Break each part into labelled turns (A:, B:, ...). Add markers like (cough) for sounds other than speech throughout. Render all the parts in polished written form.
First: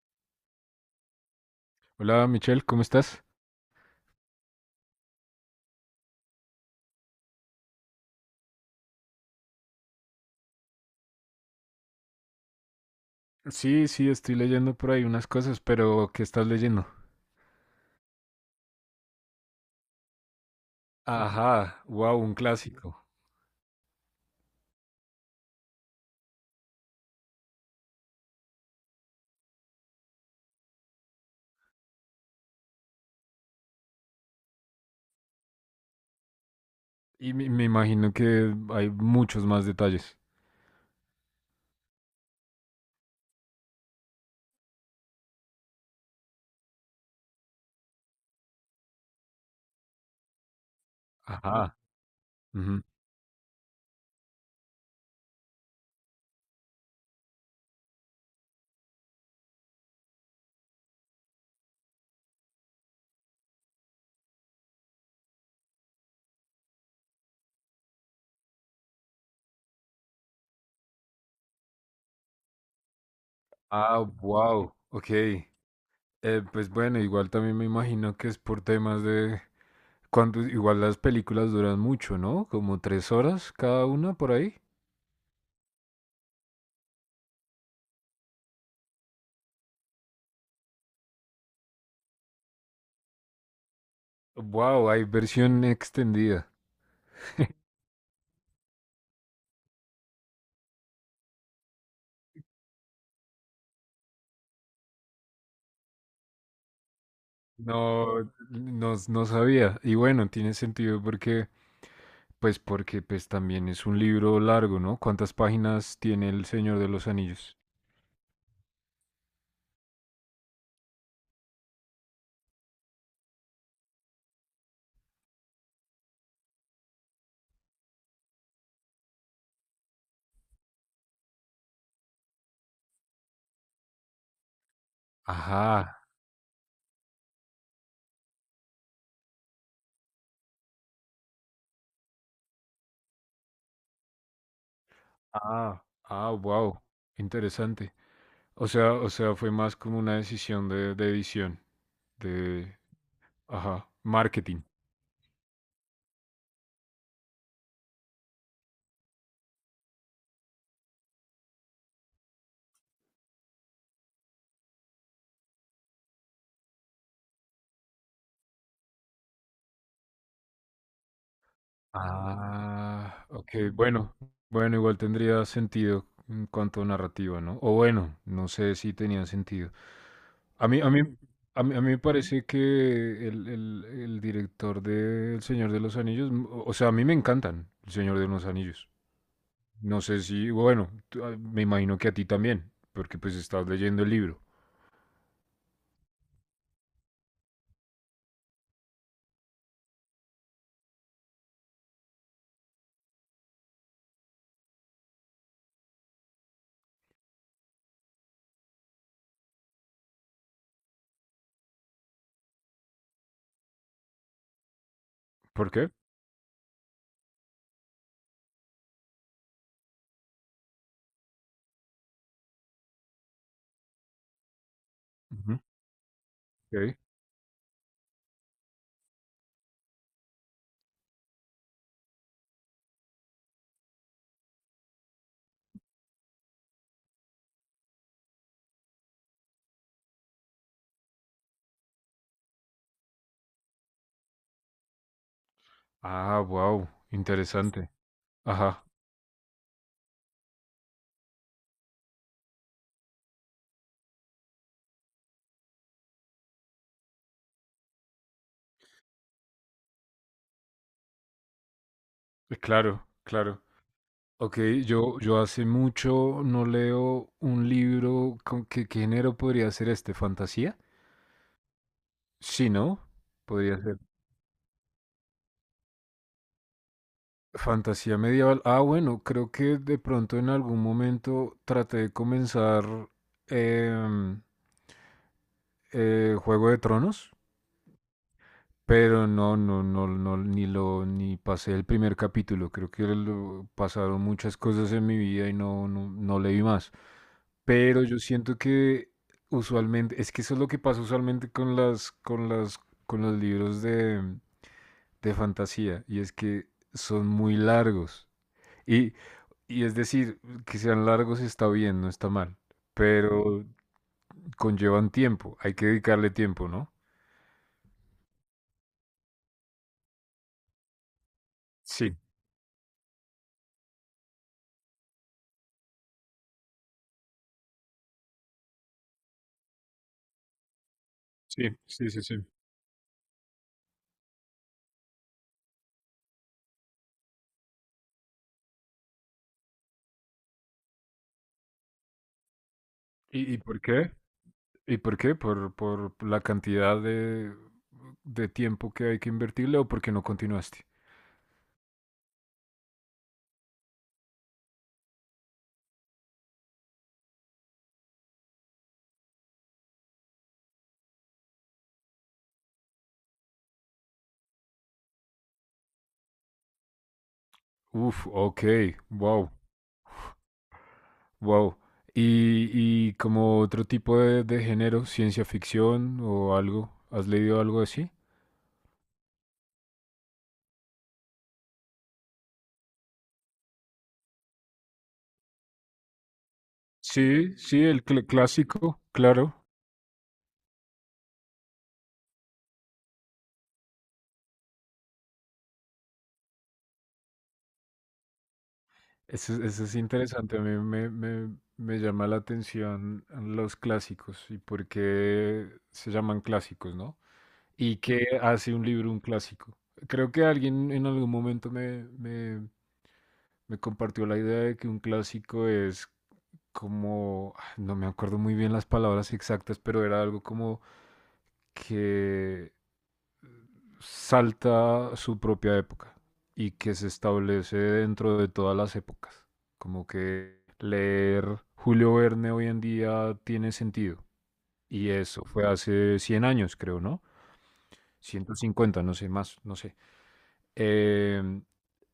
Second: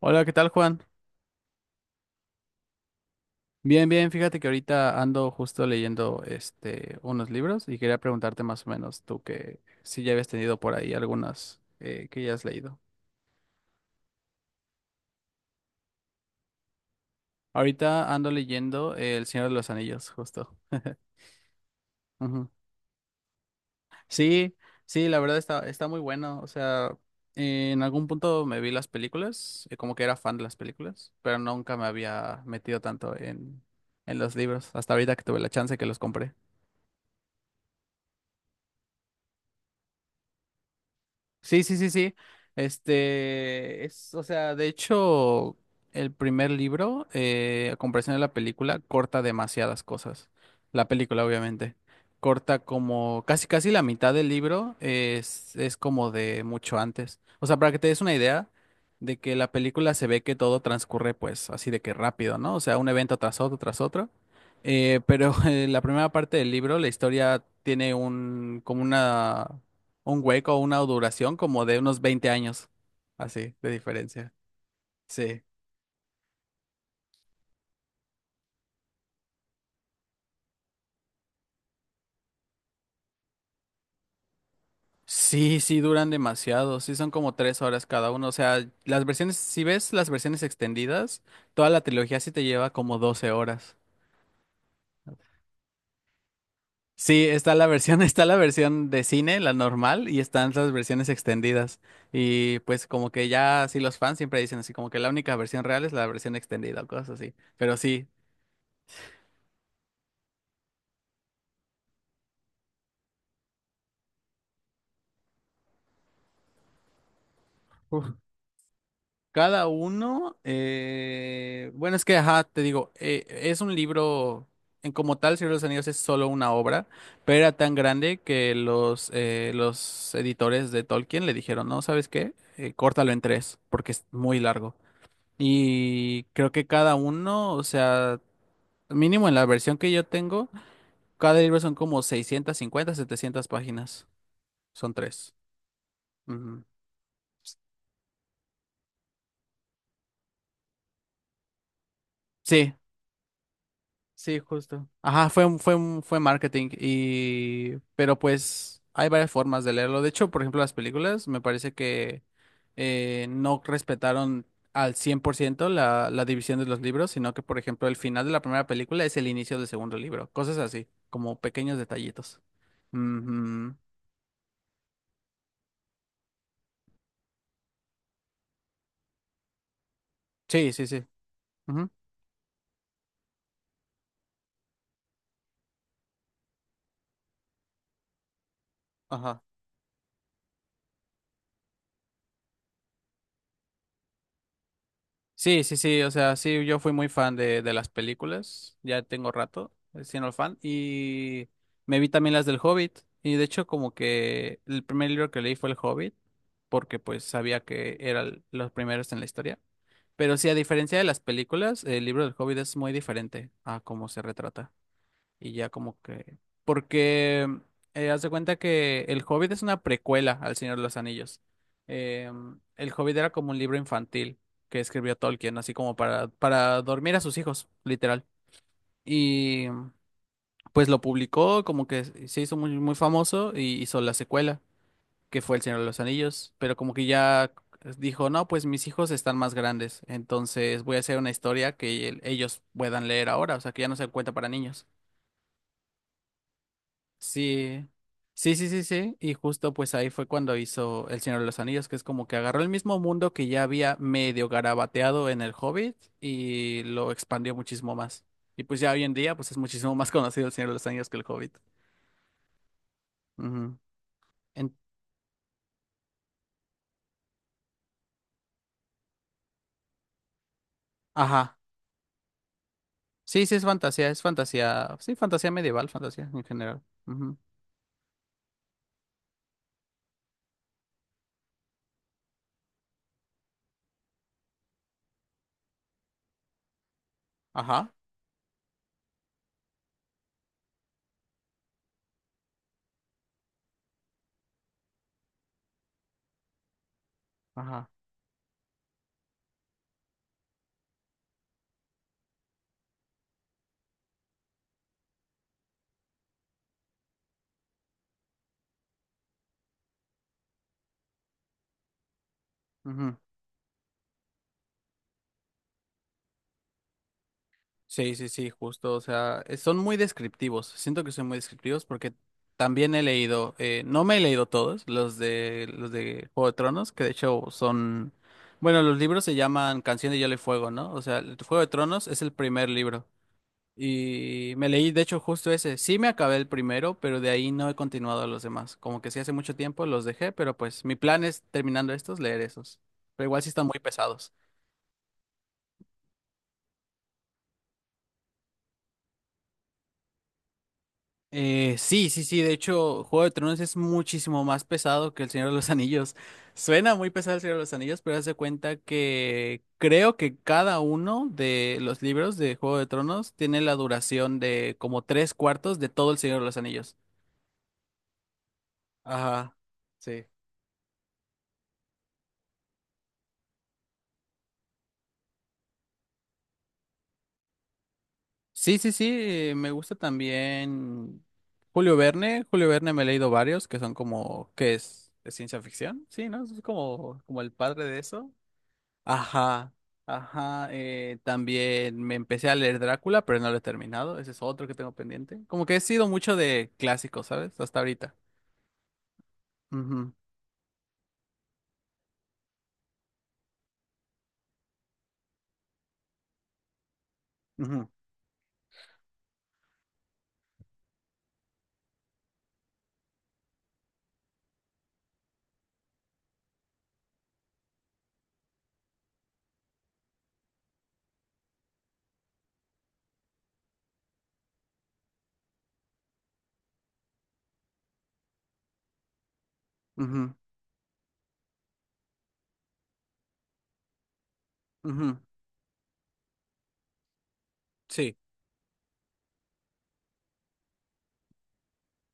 A: Hola, ¿qué tal, Juan?
B: Hola Michelle, ¿cómo estás?
A: Bien, bien, fíjate que ahorita ando justo leyendo unos libros y quería preguntarte más o menos tú que si ya habías tenido por ahí algunas que ya has leído.
B: Sí, sí, estoy leyendo por ahí unas cosas, pero ¿qué estás leyendo?
A: Ahorita ando leyendo El Señor de los Anillos, justo.
B: Ajá, wow, un
A: Ujú.
B: clásico.
A: Sí, sí, la verdad está muy bueno. O sea, en algún punto me vi las películas, como que era fan de las películas, pero nunca me había metido tanto en los libros, hasta ahorita que tuve la chance que los compré.
B: Y me imagino que hay muchos más detalles.
A: Sí, sí, sí, sí. Este es, o sea, de hecho, el primer libro, a comparación de la película, corta demasiadas cosas. La película, obviamente.
B: Ajá.
A: Corta
B: Ujú.
A: como casi casi la mitad del libro es como de mucho antes. O sea, para que te des una idea de que la película se ve que todo transcurre pues así de que rápido, ¿no? O sea, un evento tras otro, tras otro. Pero (laughs) en la primera parte del libro, la historia tiene como una un hueco, una duración como de unos 20 años, así, de
B: Ah,
A: diferencia.
B: wow, ok.
A: Sí.
B: Pues bueno, igual también me imagino que es por temas de... Igual las películas duran mucho, ¿no? Como tres horas cada una por ahí.
A: Sí, sí, duran demasiado, sí son como 3 horas cada uno, o sea, las versiones, si ves las versiones extendidas, toda la trilogía sí te lleva como 12 horas.
B: Wow, hay versión extendida.
A: Sí, está la versión, (laughs) está la versión de cine, la normal, y están las versiones extendidas. Y pues como que ya, sí, los fans siempre dicen así, como que la única versión real es la versión extendida o cosas así. Pero sí,
B: No, no, no sabía. Y bueno, tiene sentido porque pues también es un libro largo, ¿no? ¿Cuántas páginas tiene El Señor de los Anillos?
A: uf, cada uno, bueno, es que, ajá, te digo, es un libro, en como tal, Señor de los Anillos es solo una obra, pero era tan grande que los editores de Tolkien le dijeron, no, ¿sabes qué? Córtalo en tres, porque es muy largo.
B: Ajá,
A: Y creo que cada uno, o sea, mínimo en la versión que yo tengo, cada libro son como 650 700 páginas, son tres.
B: ah, ah,
A: Ujú.
B: wow, interesante. O sea, fue más como una decisión de edición,
A: Sí,
B: de, ajá,
A: sí,
B: marketing.
A: justo. Ajá, fue marketing y... Pero pues hay varias formas de leerlo. De hecho, por ejemplo, las películas me parece que no respetaron al 100% la división de los libros, sino que, por ejemplo, el final de la primera película es el inicio del segundo libro. Cosas así, como pequeños detallitos.
B: Ah, ok,
A: Ujú.
B: bueno, bueno, igual tendría sentido en cuanto a narrativa, ¿no? O bueno, no sé si tenía sentido. A
A: Sí,
B: mí,
A: sí,
B: a mí,
A: sí.
B: a mí, a
A: Ujú.
B: mí me parece que el director de El Señor de los Anillos, o sea, a mí me encantan El Señor de los Anillos.
A: Ajá.
B: No sé si, bueno, ah, me imagino que a ti también, porque pues estás leyendo el libro.
A: Sí, sí, sí, o sea, sí, yo fui muy fan de las películas, ya tengo rato siendo fan, y me vi también las del Hobbit, y de hecho como que el primer libro que leí fue El Hobbit, porque pues sabía que eran los primeros en la historia, pero sí, a diferencia de las películas, el libro del Hobbit es muy diferente a cómo se retrata. Y ya
B: ¿Por qué?
A: como que... Porque haz de cuenta que El Hobbit es una precuela al Señor de los Anillos. Eh, El Hobbit era como un libro infantil que escribió Tolkien,
B: Ujú.
A: así como para
B: Ok.
A: dormir a sus hijos, literal. Y pues lo publicó, como que se hizo muy, muy famoso y hizo la secuela, que fue El Señor de los Anillos. Pero como que ya dijo, no, pues mis hijos están más grandes, entonces voy a hacer una historia que ellos puedan leer ahora, o sea, que ya no se cuenta para niños.
B: Ah, wow,
A: Sí,
B: interesante.
A: sí, sí,
B: Ajá,
A: sí, sí. Y justo pues ahí fue cuando hizo El Señor de los Anillos, que es como que agarró el mismo mundo que ya había medio garabateado en El Hobbit y lo expandió muchísimo más. Y pues ya hoy en día pues es muchísimo más (laughs) conocido El Señor de los Anillos que El Hobbit.
B: claro, claro.
A: Ujú.
B: Ok,
A: En-
B: yo hace mucho no leo un libro con qué género podría ser este, ¿fantasía?
A: Ajá.
B: Sí, ¿no?
A: Sí, sí, es
B: Podría ser.
A: fantasía, es fantasía. Sí, fantasía medieval, fantasía en general. Ujú.
B: Fantasía medieval. Ah, bueno, creo que de pronto en algún momento traté de comenzar em, Juego de Tronos,
A: Ajá,
B: pero no, no, no, no, ni pasé el primer capítulo. Creo que pasaron muchas cosas en mi vida y no, no, no leí más.
A: ajá.
B: Pero yo siento que usualmente, es que eso es lo que pasa usualmente con con los libros de fantasía, y es que son muy largos. Y Y es decir, que sean largos está bien, no está mal,
A: Ujú.
B: pero conllevan tiempo, hay que dedicarle tiempo, ¿no?
A: Sí, sí, sí, justo. O sea, son muy descriptivos. Siento que son muy descriptivos porque
B: Sí,
A: también he leído, no me he leído todos, los de Juego de Tronos, que de hecho son, bueno, los libros se llaman Canción de Hielo y Fuego, ¿no? O sea, el Juego
B: sí,
A: de Tronos
B: sí,
A: es
B: sí,
A: el
B: sí.
A: primer libro. Y me leí, de hecho, justo ese. Sí me acabé el primero, pero de ahí no he continuado los demás. Como que sí hace mucho tiempo los dejé, pero pues mi plan es terminando estos, leer esos. Pero igual sí
B: ¿Y
A: están muy
B: por qué?
A: pesados.
B: ¿Y por qué? ¿Por la cantidad de tiempo que hay que invertirle o porque no continuaste?
A: Sí, sí, sí. De hecho, Juego de Tronos es muchísimo más pesado que El Señor de los Anillos. (laughs) Suena muy pesado El Señor de los Anillos, pero haz de cuenta que creo que cada uno de los libros de Juego de Tronos tiene la duración de como tres cuartos de todo El Señor de los Anillos.
B: Uf, ok, wow,
A: Ajá. Sí.
B: wow. ¿Y, y como otro tipo de género, ciencia ficción o algo? ¿Has leído algo así?
A: Sí, sí, sí. Me gusta también Julio Verne. Julio Verne me he leído varios que son como, ¿qué es? ¿Es ciencia ficción? Sí, ¿no? Es como el
B: Sí,
A: padre
B: sí,
A: de
B: el
A: eso.
B: clásico, claro.
A: Ajá, ajá. También me empecé a leer Drácula, pero no lo he terminado. Ese es otro que tengo pendiente. Como que he sido mucho de clásicos, ¿sabes? Hasta ahorita.
B: Eso es interesante, a mí me llama la atención los clásicos y por qué se llaman clásicos, ¿no?
A: Ujú, ujú,
B: ¿Y qué hace un libro un clásico? Creo que alguien en algún momento me compartió la idea de que un clásico es como, ah, no me acuerdo muy bien las palabras exactas, pero era algo como que salta su propia época y que se establece dentro de todas las épocas. Como
A: ujú,
B: que leer Julio Verne hoy en día tiene sentido. Y
A: ujú.
B: eso fue hace 100 años, creo, ¿no?
A: Sí.
B: 150, no sé más, no sé. Eh,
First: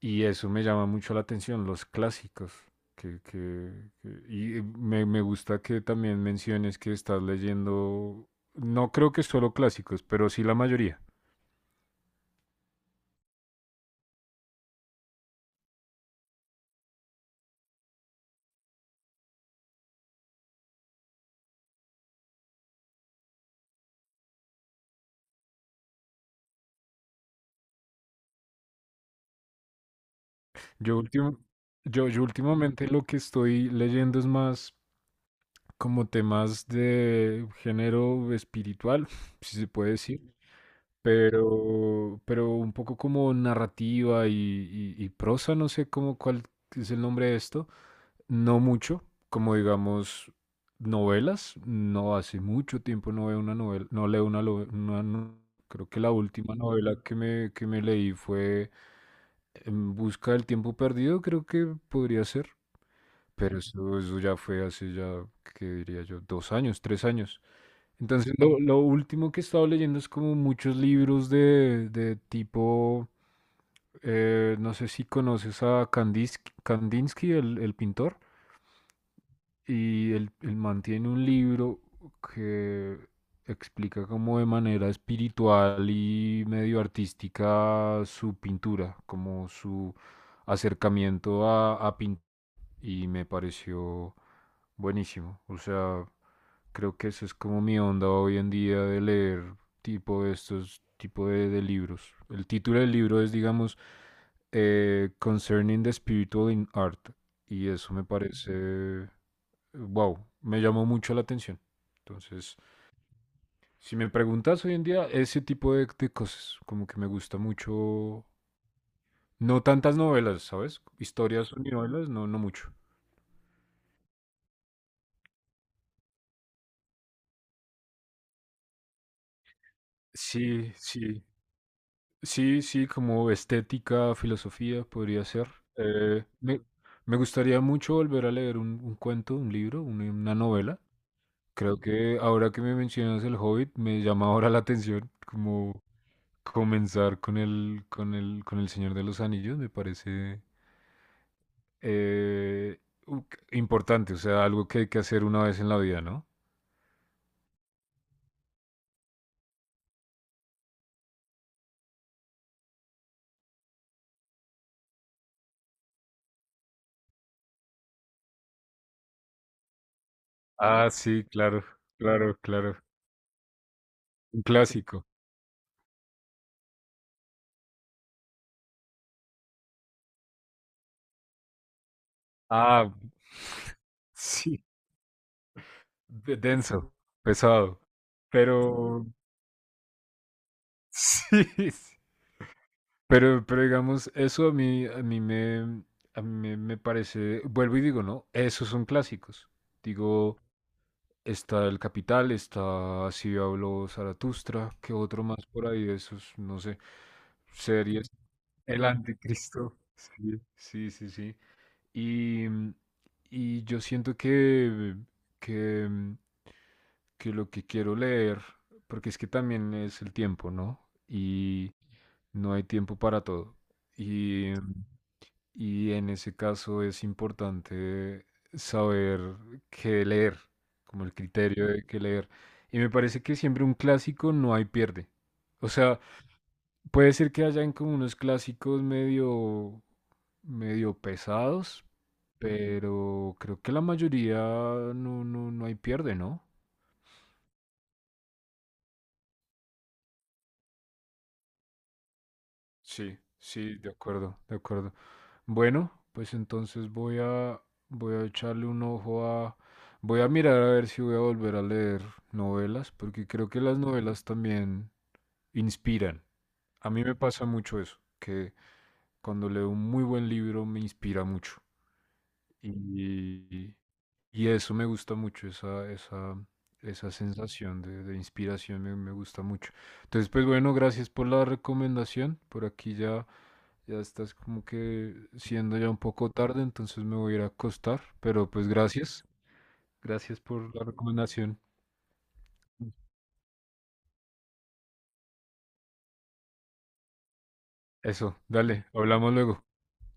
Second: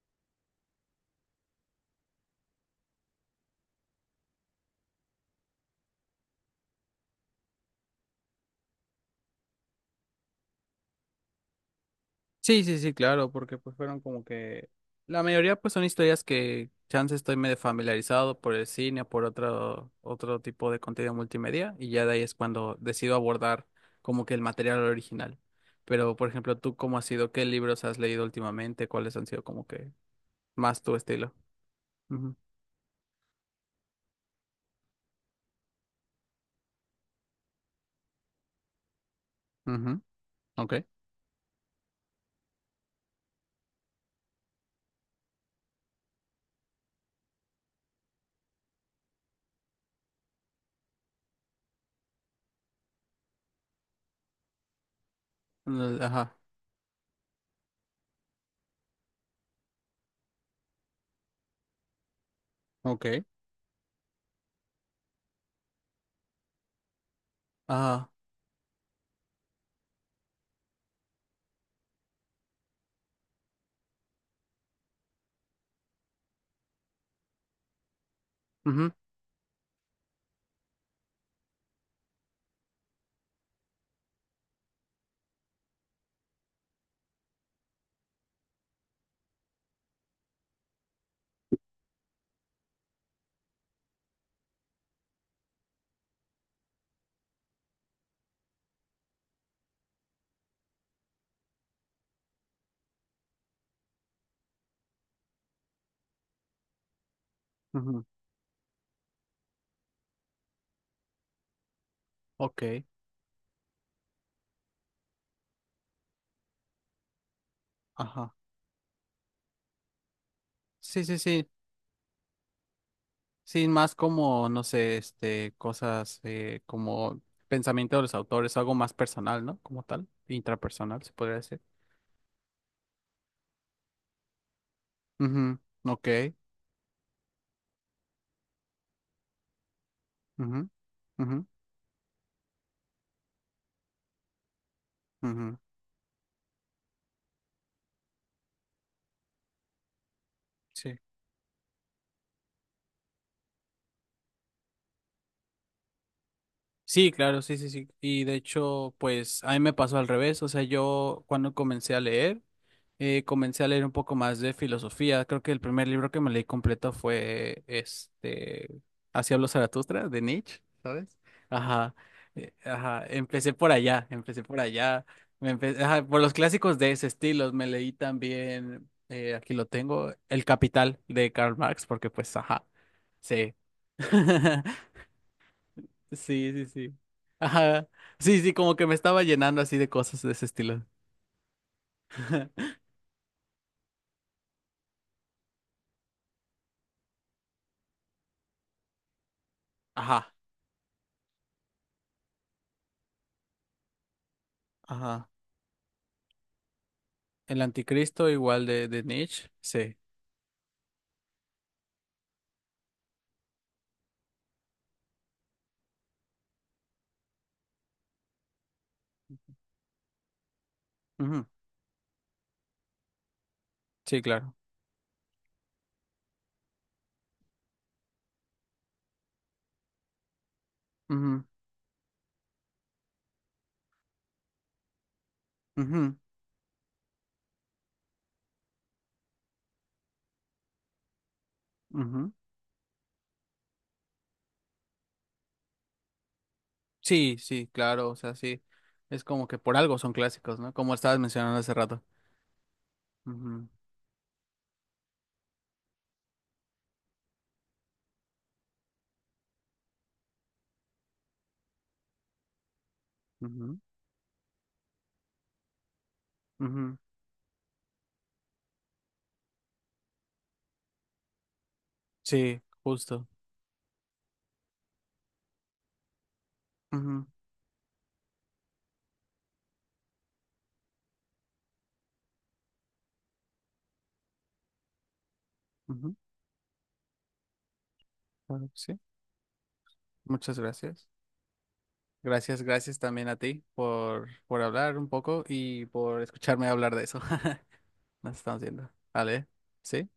B: y eso me llama mucho la atención, los clásicos. Que, que- y me gusta que también menciones que estás leyendo, no creo que solo clásicos, pero sí la mayoría.
A: Sí, sí, sí, claro, porque pues fueron como que... La mayoría pues son historias que chance estoy medio familiarizado por el cine o por otro tipo de contenido multimedia y ya de ahí es cuando decido abordar como que el material original. Pero, por ejemplo, ¿tú cómo has sido? ¿Qué libros has leído últimamente? ¿Cuáles han sido como que más tu
B: Yo,
A: estilo?
B: últim- yo
A: Ujú,
B: últimamente lo que estoy leyendo es más como temas de género espiritual, (laughs) si se puede
A: ujú,
B: decir,
A: ok,
B: pero un poco como narrativa y, y prosa, no sé cómo cuál es el nombre de esto, no mucho, como digamos novelas, no hace mucho tiempo no veo una novela, no leo una, creo que
A: mm,
B: la
A: ajá,
B: última novela que me leí fue En Busca del Tiempo Perdido, creo que podría ser.
A: ok,
B: Pero eso ya fue hace ya, ¿qué diría yo? 2 años, 3 años.
A: ajá,
B: Entonces, lo último que he estado leyendo es como muchos libros de tipo, no sé si conoces a Kandinsky, Kandinsky el pintor,
A: ujú,
B: y él mantiene un libro que explica como de manera espiritual y medio artística su pintura, como su acercamiento a pintar y me pareció buenísimo. O sea, creo que esa es como mi onda hoy en día de leer tipo de estos tipo de libros. El título del libro es, digamos, Concerning the Spiritual in Art. Y eso me
A: ujú,
B: parece, wow, me llamó mucho la atención. Entonces,
A: ok,
B: si me preguntas hoy en día, ese tipo de cosas, como que me gusta mucho,
A: ajá.
B: no tantas novelas, ¿sabes?
A: Sí, sí, sí,
B: Historias y novelas, no, no mucho.
A: sí, más como, no sé, cosas como pensamiento de los autores, algo más personal, ¿no? Como tal,
B: Sí,
A: intrapersonal, se
B: sí,
A: podría decir.
B: sí, sí, como estética, filosofía podría ser.
A: Ujú, ok,
B: Eh, me, me gustaría mucho volver a leer un cuento, un libro, una
A: ujú,
B: novela.
A: ujú,
B: Creo que ahora que me mencionas El Hobbit, me llama ahora la atención
A: ujú,
B: como comenzar con el Señor de los Anillos, me parece
A: sí.
B: eh, u- importante, o sea, algo que hay que hacer una vez en la vida, ¿no?
A: Sí, claro, sí, sí, sí. Y de hecho, pues a mí me pasó al revés. O sea, yo cuando comencé a leer un poco más de filosofía. Creo que el primer libro que me leí completo fue Así habló Zaratustra de Nietzsche,
B: Ah,
A: ¿sabes?
B: sí, claro,
A: Ajá,
B: claro, claro.
A: ajá,
B: Un
A: empecé por allá,
B: clásico.
A: ajá, por los clásicos de ese estilo. Me leí también, aquí lo tengo, El Capital de Karl Marx, porque pues, ajá,
B: Ah, (laughs)
A: sí.
B: sí.
A: (laughs)
B: De-
A: Sí, sí,
B: denso,
A: sí.
B: pesado,
A: Ajá. Sí, sí, como que me
B: pero
A: estaba llenando así de cosas de ese estilo.
B: (laughs) sí, sí.
A: (laughs)
B: Pero digamos, eso a mí me, me parece, vuelvo y digo, ¿no? Esos son clásicos.
A: Ajá,
B: Digo, está El Capital, está Si habló Zaratustra, qué otro
A: ajá.
B: más por ahí de esos, no sé,
A: El
B: series.
A: Anticristo igual
B: El
A: de Nietzsche,
B: Anticristo. (laughs)
A: sí.
B: Sí, sí, sí, sí. Y, y yo siento que, que que lo que quiero leer, porque es que también es el tiempo, ¿no?
A: Ujú,
B: Y no hay tiempo para todo.
A: sí, claro.
B: Y, y en ese caso es importante saber qué leer, como el
A: Ujú,
B: criterio de qué leer. Y me parece que siempre un clásico no hay pierde. O sea,
A: ujú,
B: puede ser que hayan como unos clásicos medio, medio pesados,
A: ujú.
B: pero creo que la mayoría no, no, no hay pierde, ¿no?
A: Sí, sí, claro, o sea, sí. Es como que por algo son clásicos, ¿no? Como estabas mencionando hace rato.
B: Sí,
A: Ujú,
B: sí, de acuerdo, de acuerdo. Bueno, pues entonces voy a echarle un ojo a voy a mirar a ver si voy a volver a leer novelas, porque creo que las
A: ujú,
B: novelas también inspiran. A
A: ujú.
B: mí me pasa mucho eso, que cuando leo un muy buen libro me inspira mucho.
A: Sí, justo.
B: Y, y eso me gusta mucho, esa
A: Ujú,
B: sensación de inspiración me gusta mucho. Entonces, pues bueno, gracias por la recomendación. Por aquí ya estás como que siendo ya un
A: ujú,
B: poco tarde, entonces me voy a ir a acostar, pero pues
A: claro que sí.
B: gracias. Gracias
A: Muchas
B: por la
A: gracias.
B: recomendación.
A: Gracias, gracias también a ti por hablar un poco y por escucharme hablar de eso. (laughs) Nos
B: Eso,
A: estamos
B: dale,
A: viendo.
B: hablamos
A: ¿Vale?
B: luego.
A: ¿Sí?